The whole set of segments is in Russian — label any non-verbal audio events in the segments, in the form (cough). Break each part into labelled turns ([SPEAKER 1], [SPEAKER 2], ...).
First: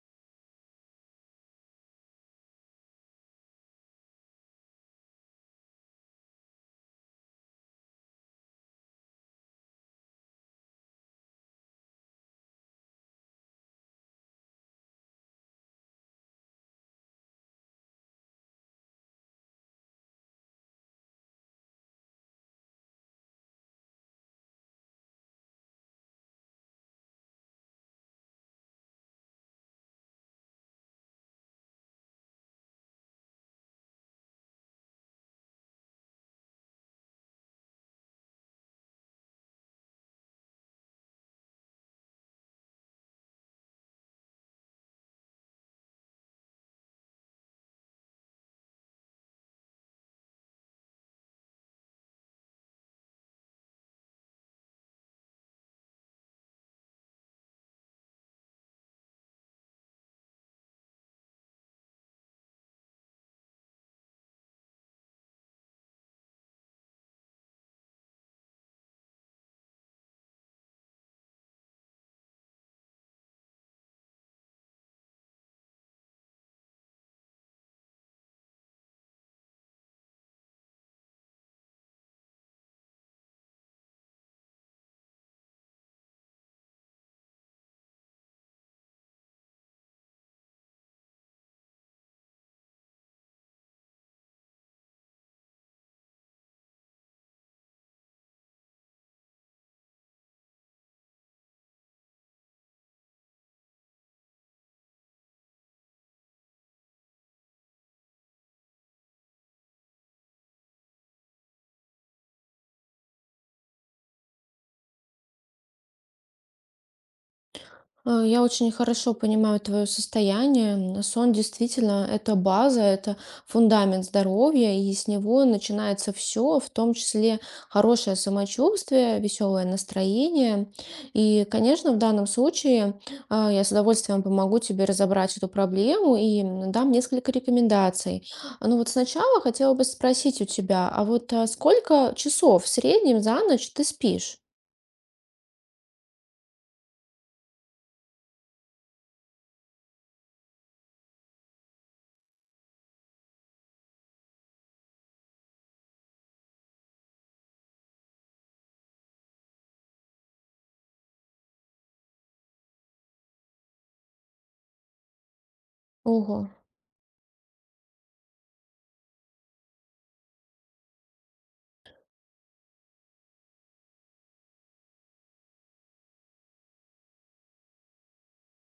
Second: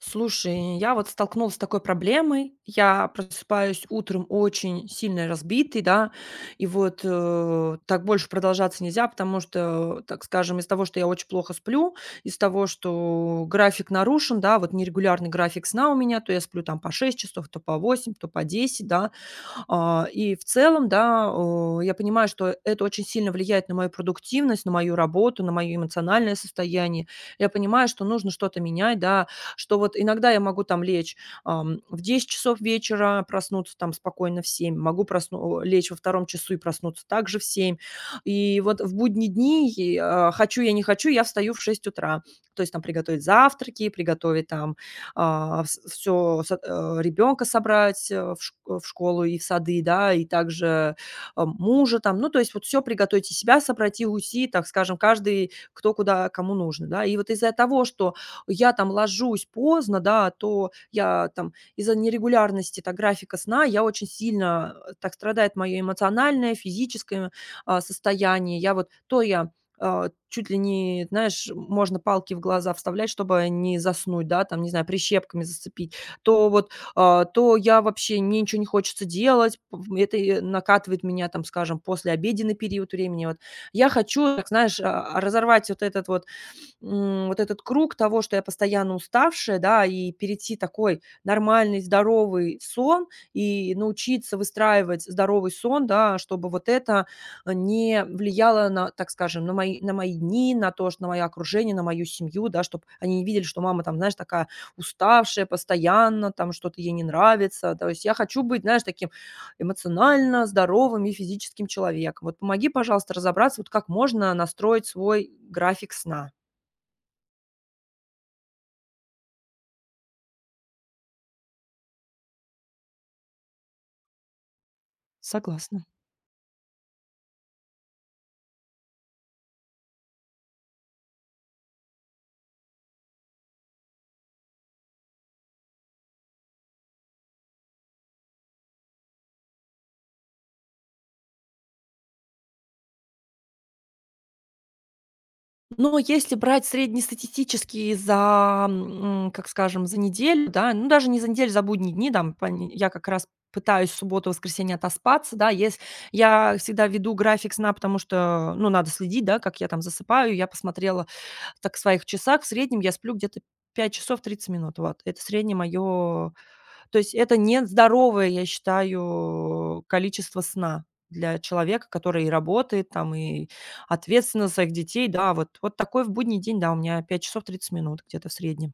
[SPEAKER 1] Слушай, я вот столкнулась с такой проблемой. Я просыпаюсь утром очень сильно разбитый, да, и вот, так больше продолжаться нельзя, потому что, так скажем, из того, что я очень плохо сплю, из того, что график нарушен, да, вот нерегулярный график сна у меня, то я сплю там по 6 часов, то по 8, то по 10, да, и в целом, да, я понимаю, что это очень сильно влияет на мою продуктивность, на мою работу, на мое эмоциональное состояние. Я понимаю, что нужно что-то менять, да, что вот иногда я могу там лечь, в 10 часов вечера, проснуться там спокойно в 7. Лечь во втором часу и проснуться также в 7. И вот в будние дни, хочу я, не хочу, я встаю в 6 утра. То есть там приготовить завтраки, приготовить там, а, вс всё ребенка собрать, в школу и в сады, да, и также, мужа там. Ну, то есть вот все приготовить, и себя собрать, и уйти, так скажем, каждый кто куда кому нужно, да. И вот из-за того, что я там ложусь поздно, да, то я там из-за нерегулярности, так, графика сна я очень сильно, так страдает мое эмоциональное, физическое, состояние. Я вот то я а, чуть ли не, знаешь, можно палки в глаза вставлять, чтобы не заснуть, да, там, не знаю, прищепками зацепить, то вот, то я вообще мне ничего не хочется делать, это и накатывает меня, там, скажем, после послеобеденный период времени. Вот я хочу, так знаешь, разорвать вот этот вот вот этот круг того, что я постоянно уставшая, да, и перейти такой нормальный, здоровый сон и научиться выстраивать здоровый сон, да, чтобы вот это не влияло на, так скажем, на мои дни, на то, что на мое окружение, на мою семью, да, чтобы они не видели, что мама там, знаешь, такая уставшая постоянно, там что-то ей не нравится. То есть я хочу быть, знаешь, таким эмоционально здоровым и физическим человеком. Вот помоги, пожалуйста, разобраться, вот как можно настроить свой график сна.
[SPEAKER 2] Я очень хорошо понимаю твое состояние. Сон действительно это база, это фундамент здоровья, и с него
[SPEAKER 1] Согласна.
[SPEAKER 2] начинается все, в том числе хорошее самочувствие, веселое настроение. И, конечно, в данном случае я с удовольствием помогу тебе разобрать эту проблему и дам несколько рекомендаций. Ну вот сначала хотела бы спросить у тебя, сколько часов в среднем за ночь ты спишь?
[SPEAKER 1] Но если брать среднестатистические за, как скажем, за неделю, да, ну, даже не за неделю, за будние дни, там, пон я как раз пытаюсь субботу-воскресенье отоспаться, да, ес я всегда веду график сна, потому что, ну, надо следить, да, как я там засыпаю. Я посмотрела так в своих часах, в среднем я сплю где-то 5 часов 30 минут, вот. Это среднее мое
[SPEAKER 2] Ого.
[SPEAKER 1] То есть это нездоровое, я считаю, количество сна для человека, который и работает там, и ответственно за своих детей. Да, вот такой в будний день, да, у меня 5 часов 30 минут где-то в среднем.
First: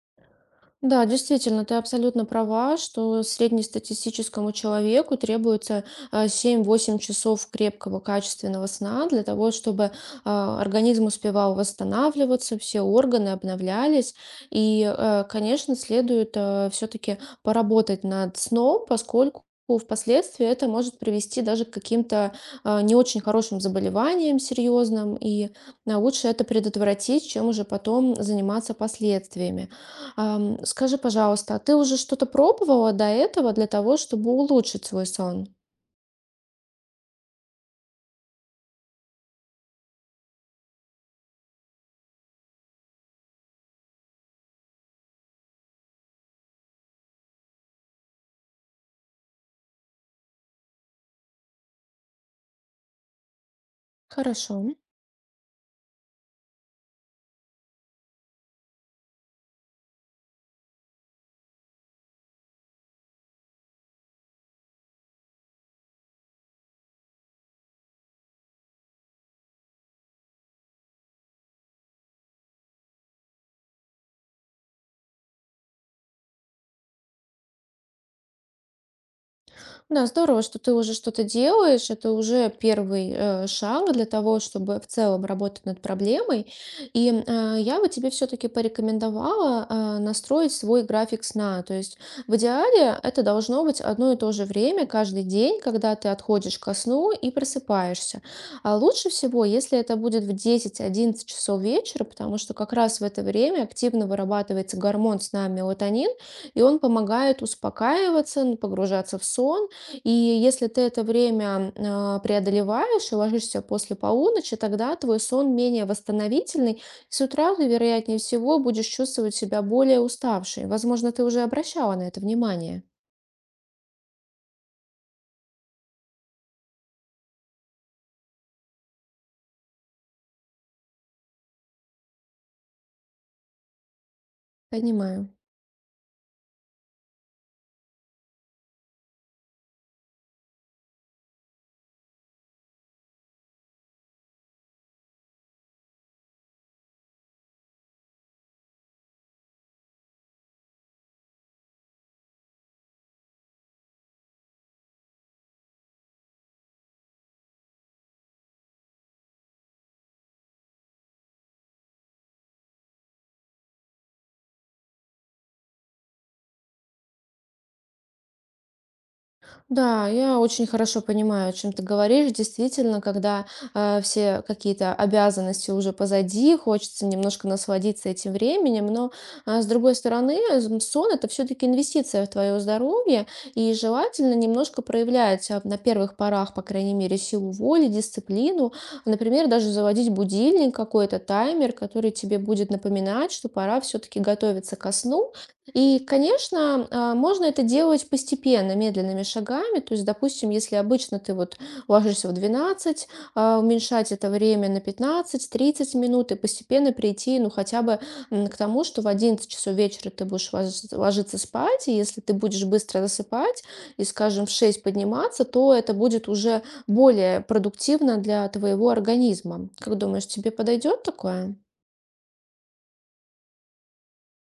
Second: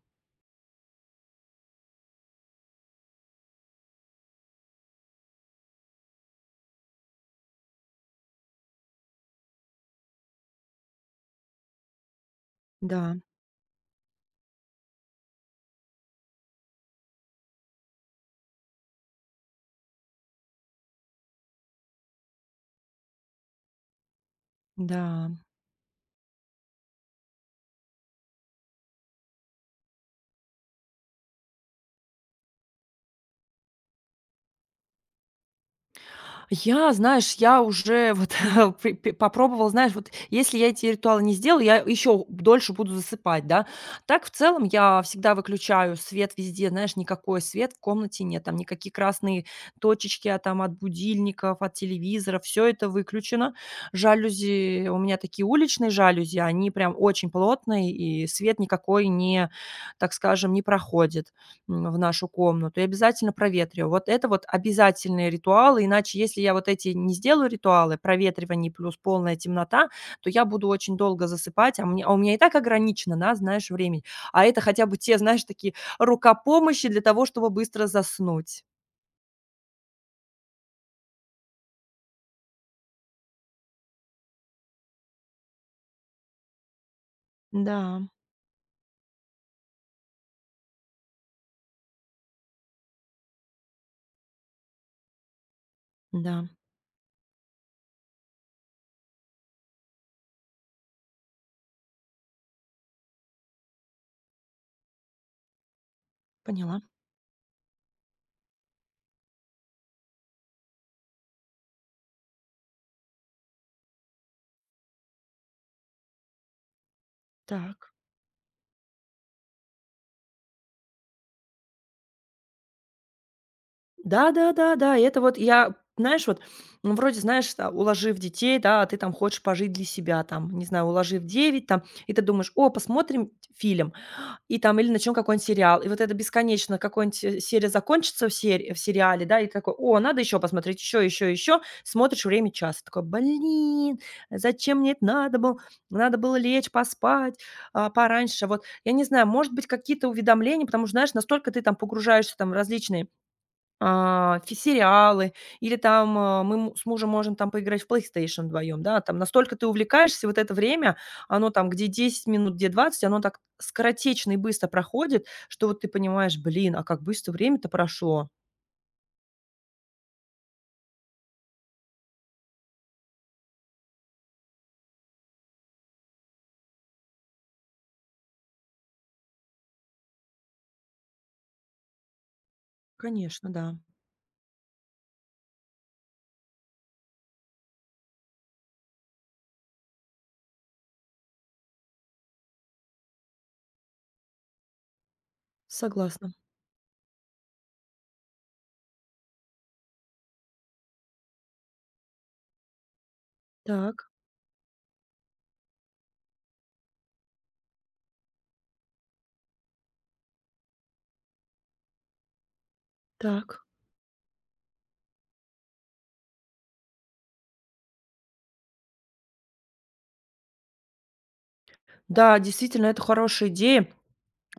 [SPEAKER 2] Да, действительно, ты абсолютно права, что среднестатистическому человеку требуется 7-8 часов крепкого качественного сна для того, чтобы организм успевал восстанавливаться, все
[SPEAKER 1] Да,
[SPEAKER 2] органы обновлялись. И, конечно, следует все-таки поработать над сном, поскольку впоследствии это может привести даже к каким-то не очень хорошим заболеваниям серьезным,
[SPEAKER 1] да.
[SPEAKER 2] и лучше это предотвратить, чем уже потом заниматься последствиями. Скажи, пожалуйста, а ты уже что-то пробовала до этого для того, чтобы улучшить свой сон?
[SPEAKER 1] Я, знаешь, я уже вот (laughs) пы пе попробовала, знаешь, вот если я эти ритуалы не сделаю, я еще дольше буду засыпать, да. Так, в целом, я всегда выключаю свет везде, знаешь, никакой свет в комнате нет, там никакие красные точечки, там от будильников, от телевизора, все это выключено.
[SPEAKER 2] Хорошо.
[SPEAKER 1] Жалюзи, у меня такие уличные жалюзи, они прям очень плотные, и свет никакой не, так скажем, не проходит в нашу комнату и обязательно проветриваю. Вот это вот обязательные ритуалы, иначе если я вот эти не сделаю ритуалы, проветривание плюс полная темнота, то я буду очень долго засыпать, мне, а у меня и так ограничено, да, знаешь, времени. А это хотя бы те, знаешь, такие рукопомощи для того, чтобы быстро заснуть.
[SPEAKER 2] Да, здорово, что ты уже что-то делаешь. Это уже первый шаг для того, чтобы в целом работать над проблемой. И я бы
[SPEAKER 1] Да,
[SPEAKER 2] тебе все-таки порекомендовала настроить свой график сна. То есть в идеале это должно быть одно и то же время каждый день, когда ты
[SPEAKER 1] да,
[SPEAKER 2] отходишь ко сну и просыпаешься. А лучше всего, если это будет в 10-11 часов вечера, потому что как раз в это время активно вырабатывается гормон сна мелатонин, и он
[SPEAKER 1] поняла.
[SPEAKER 2] помогает успокаиваться, погружаться в сон. И если ты это время преодолеваешь и ложишься после полуночи, тогда твой сон менее восстановительный. С утра ты,
[SPEAKER 1] Так.
[SPEAKER 2] вероятнее всего, будешь чувствовать себя более уставшей. Возможно, ты уже обращала на это внимание.
[SPEAKER 1] Да, да, да, да. Это вот я, знаешь, вот ну, вроде, знаешь, уложив детей, да, а ты там хочешь пожить для себя, там, не знаю, уложив 9 там, и ты думаешь, о, посмотрим фильм. И там или начнем
[SPEAKER 2] Понимаю.
[SPEAKER 1] какой-нибудь сериал. И вот это бесконечно, какой-нибудь, серия закончится в сериале, да, и ты такой: «О, надо еще посмотреть, еще, еще, еще». Смотришь, время час. Такой: «Блин, зачем мне это надо было? Надо было лечь, поспать, пораньше». Вот я не знаю, может быть, какие-то уведомления, потому что, знаешь, настолько ты там погружаешься там в различные а, фи сериалы или там, а, мы му с мужем можем там поиграть в PlayStation вдвоем, да. Там настолько ты увлекаешься, вот это время, оно там где 10 минут, где 20, оно так скоротечно и быстро проходит, что вот ты понимаешь: «Блин, а как быстро время-то прошло».
[SPEAKER 2] Да, я очень хорошо понимаю, о чем ты говоришь. Действительно, когда все какие-то обязанности уже позади, хочется немножко насладиться этим временем, но с другой стороны, сон это все-таки инвестиция в твое здоровье,
[SPEAKER 1] Конечно,
[SPEAKER 2] и
[SPEAKER 1] да,
[SPEAKER 2] желательно немножко проявлять на первых порах, по крайней мере, силу воли, дисциплину. Например, даже заводить будильник, какой-то таймер, который тебе будет напоминать, что пора все-таки готовиться ко сну. И,
[SPEAKER 1] согласна.
[SPEAKER 2] конечно, можно это делать постепенно, медленными шагами. То есть, допустим, если обычно ты вот ложишься в 12,
[SPEAKER 1] Так,
[SPEAKER 2] уменьшать это время на пятнадцать-тридцать минут и постепенно прийти, ну, хотя бы к тому, что в 11 часов вечера ты будешь ложиться спать, и если ты будешь быстро засыпать
[SPEAKER 1] так.
[SPEAKER 2] и, скажем, в 6 подниматься, то это будет уже более продуктивно для твоего организма. Как думаешь, тебе подойдет такое?
[SPEAKER 1] Да, действительно, это хорошая идея.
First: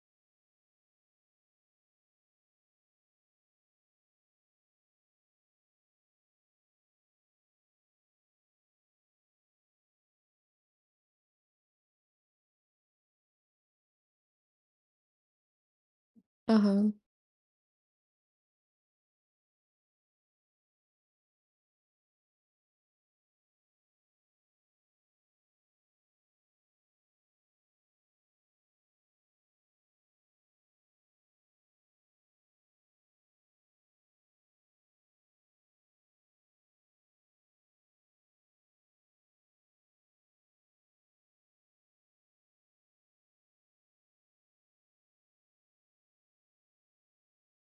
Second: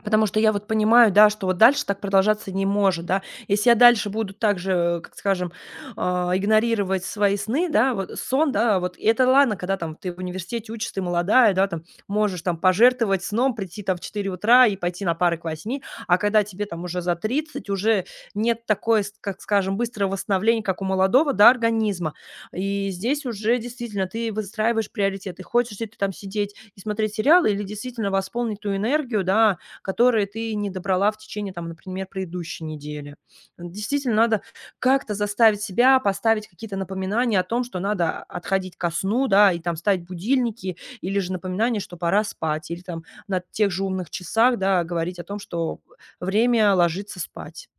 [SPEAKER 1] Потому что я вот понимаю, да, что вот дальше так продолжаться не может, да. Если я дальше буду также, как скажем, игнорировать свои сны, да, вот сон, да, вот и это ладно, когда там ты в университете учишься, ты молодая, да, там можешь там пожертвовать сном, прийти там в 4 утра и пойти на пары к 8, а когда тебе там
[SPEAKER 2] Ага.
[SPEAKER 1] уже за 30 уже нет такой, как скажем, быстрого восстановления, как у молодого, да, организма. И здесь уже действительно ты выстраиваешь приоритеты. Хочешь ли ты там сидеть и смотреть сериалы или действительно восполнить ту энергию, да, которые ты не добрала в течение, там, например, предыдущей недели. Вот действительно, надо как-то заставить себя поставить какие-то напоминания о том, что надо отходить ко сну, да, и там ставить будильники, или же напоминание, что пора спать, или там на тех же умных часах, да, говорить о том, что время ложиться спать.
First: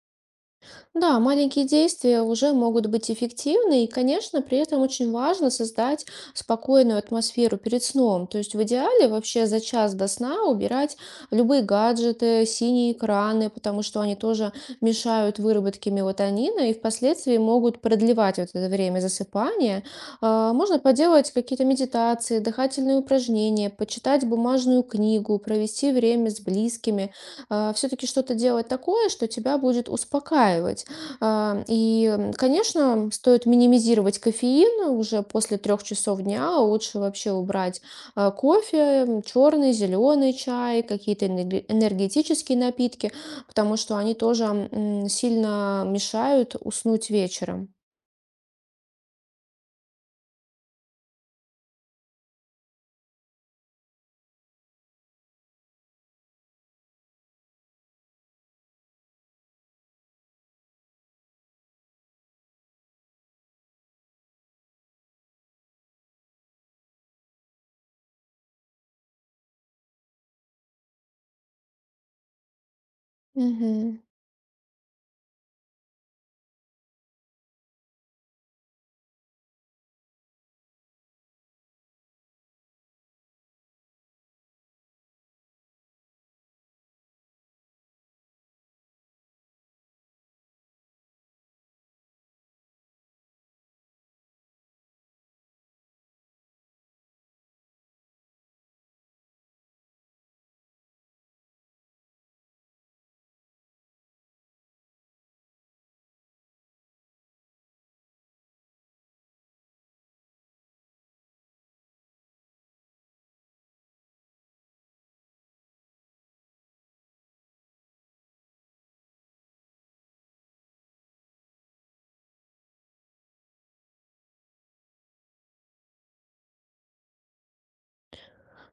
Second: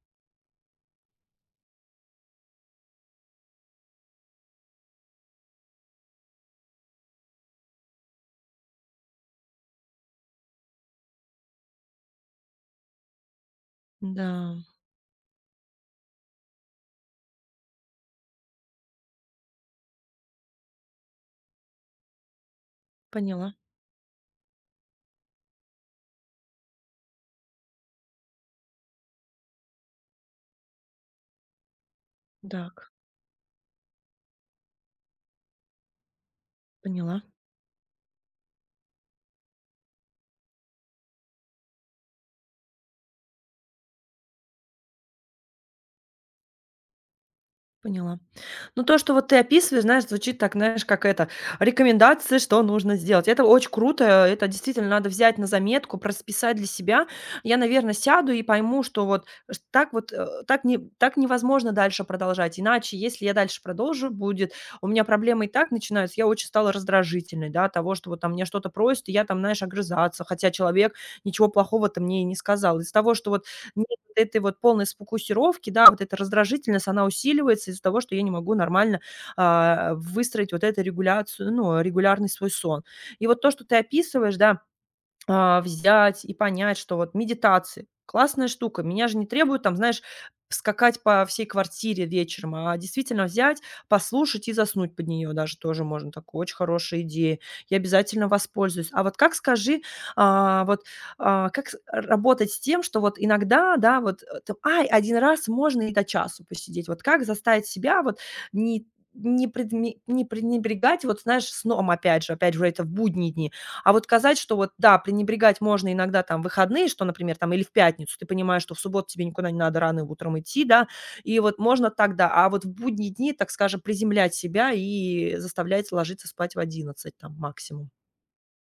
[SPEAKER 2] Да, маленькие действия уже могут быть эффективны, и, конечно, при этом очень важно создать спокойную атмосферу перед сном. То есть в идеале вообще за час до сна убирать любые гаджеты, синие экраны, потому что они тоже
[SPEAKER 1] Да,
[SPEAKER 2] мешают выработке мелатонина и впоследствии могут продлевать вот это время засыпания. Можно поделать какие-то медитации, дыхательные
[SPEAKER 1] поняла.
[SPEAKER 2] упражнения, почитать бумажную книгу, провести время с близкими все-таки что-то делать такое, что тебя будет успокаивать. А, И,
[SPEAKER 1] Так,
[SPEAKER 2] конечно, стоит минимизировать кофеин уже после трех часов дня. Лучше
[SPEAKER 1] поняла.
[SPEAKER 2] вообще убрать кофе, черный, зеленый чай, какие-то энергетические напитки, потому что они тоже сильно мешают уснуть вечером.
[SPEAKER 1] Поняла. Ну, то, что вот ты описываешь, знаешь, звучит так, знаешь, как это, рекомендации, что нужно сделать. Это очень круто, это действительно надо взять на заметку, просписать для себя. Я, наверное, сяду и пойму, что вот так вот, так, не, так невозможно дальше продолжать. Иначе, если я дальше продолжу, будет, у меня проблемы и так начинаются, я очень стала раздражительной, да, того, что вот там меня что-то просит, и я там, знаешь, огрызаться, хотя человек ничего плохого-то мне и не сказал. Из того, что вот
[SPEAKER 2] Мгм.
[SPEAKER 1] этой вот полной сфокусировки, да, вот эта раздражительность, она усиливается из-за того, что я не могу нормально, выстроить вот эту регуляцию, ну, регулярный свой сон. И вот то, что ты описываешь, да, взять и понять, что вот медитации- классная штука. Меня же не требуют там, знаешь, скакать по всей квартире вечером, а действительно взять, послушать и заснуть под нее даже тоже можно. Такое очень хорошая идея. Я обязательно воспользуюсь. А вот как, скажи, а, вот, как с работать с тем, что вот иногда, да, вот, там: «Ай, один раз можно и до часу посидеть». Вот как заставить себя вот не не пренебрегать, вот знаешь, сном опять же это в будние дни, а вот сказать, что вот да, пренебрегать можно иногда там выходные, что, например, там или в пятницу, ты понимаешь, что в субботу тебе никуда не надо рано утром идти, да, и вот можно так, да. А вот в будние дни, так скажем, приземлять себя и заставлять ложиться спать в 11 там максимум.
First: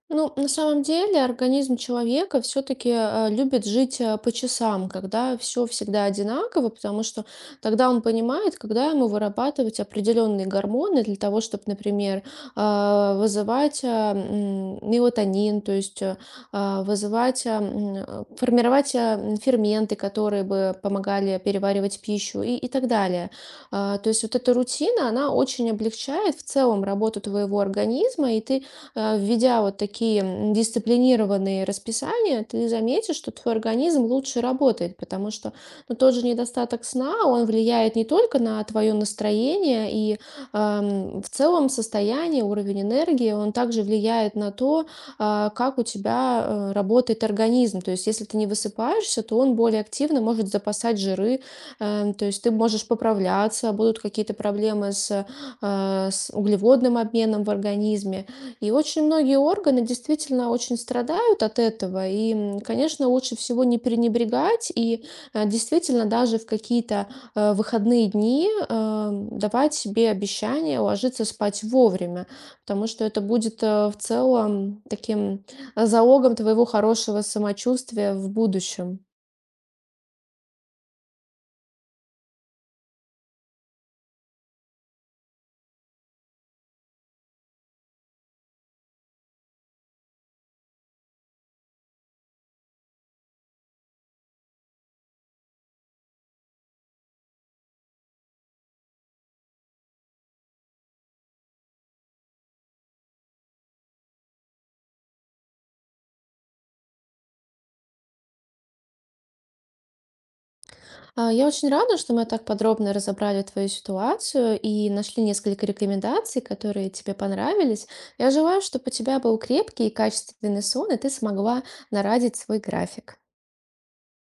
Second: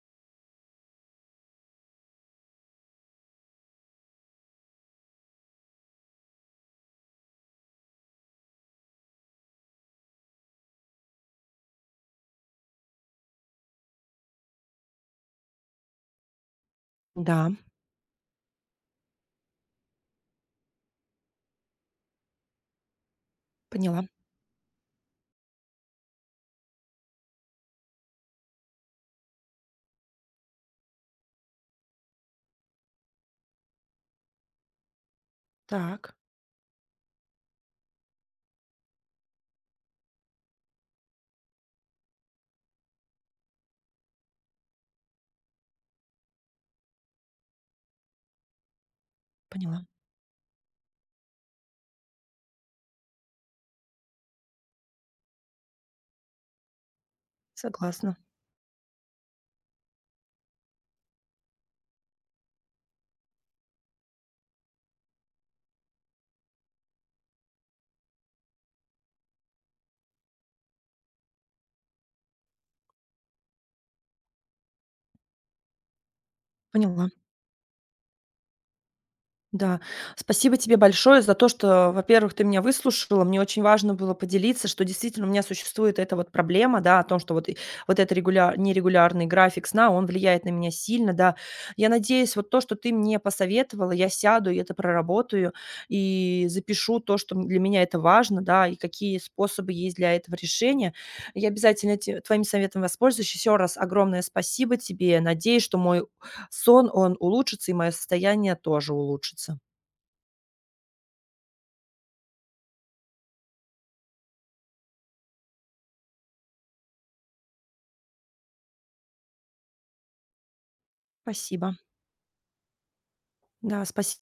[SPEAKER 2] Ну, на самом деле организм человека все-таки любит жить по часам, когда все всегда одинаково, потому что тогда он понимает, когда ему вырабатывать определенные гормоны для того, чтобы, например, вызывать мелатонин, то есть вызывать,
[SPEAKER 1] Да,
[SPEAKER 2] формировать ферменты, которые бы помогали переваривать пищу и так далее. А,
[SPEAKER 1] поняла.
[SPEAKER 2] То есть вот эта рутина, она очень облегчает в целом работу твоего организма, и ты введя вот такие дисциплинированные расписания, ты заметишь, что твой организм лучше работает, потому что ну, тот
[SPEAKER 1] Так,
[SPEAKER 2] же недостаток сна, он влияет не только на твое настроение и в целом состояние, уровень энергии, он также влияет на то, как у тебя работает организм. То есть, если ты не высыпаешься, то он более
[SPEAKER 1] поняла.
[SPEAKER 2] активно может запасать жиры, то есть ты можешь поправляться, будут какие-то проблемы с, с углеводным обменом в
[SPEAKER 1] Согласна.
[SPEAKER 2] организме. И очень многие органы действительно очень страдают от этого. И, конечно, лучше всего не пренебрегать и действительно даже в какие-то выходные дни давать себе обещание ложиться спать вовремя, потому что это будет в целом таким залогом твоего
[SPEAKER 1] Поняла.
[SPEAKER 2] хорошего самочувствия в будущем.
[SPEAKER 1] Да, спасибо тебе большое за то, что, во-первых, ты меня выслушала. Мне очень важно было поделиться, что действительно у меня существует эта вот проблема, да, о том, что вот, вот этот нерегулярный график сна, он влияет на меня сильно, да. Я надеюсь, вот то, что ты мне посоветовала, я сяду и это проработаю, и запишу то, что для меня это важно, да, и какие способы есть для этого решения. Я обязательно твоим советом воспользуюсь. Еще раз огромное спасибо тебе. Надеюсь, что мой сон, он улучшится, и мое состояние тоже улучшится.
[SPEAKER 2] Я очень рада, что мы так подробно разобрали твою ситуацию и нашли несколько рекомендаций, которые тебе понравились. Я желаю, чтобы у тебя был крепкий и качественный сон, и ты смогла
[SPEAKER 1] Спасибо.
[SPEAKER 2] нарадить свой график.
[SPEAKER 1] Да, спасибо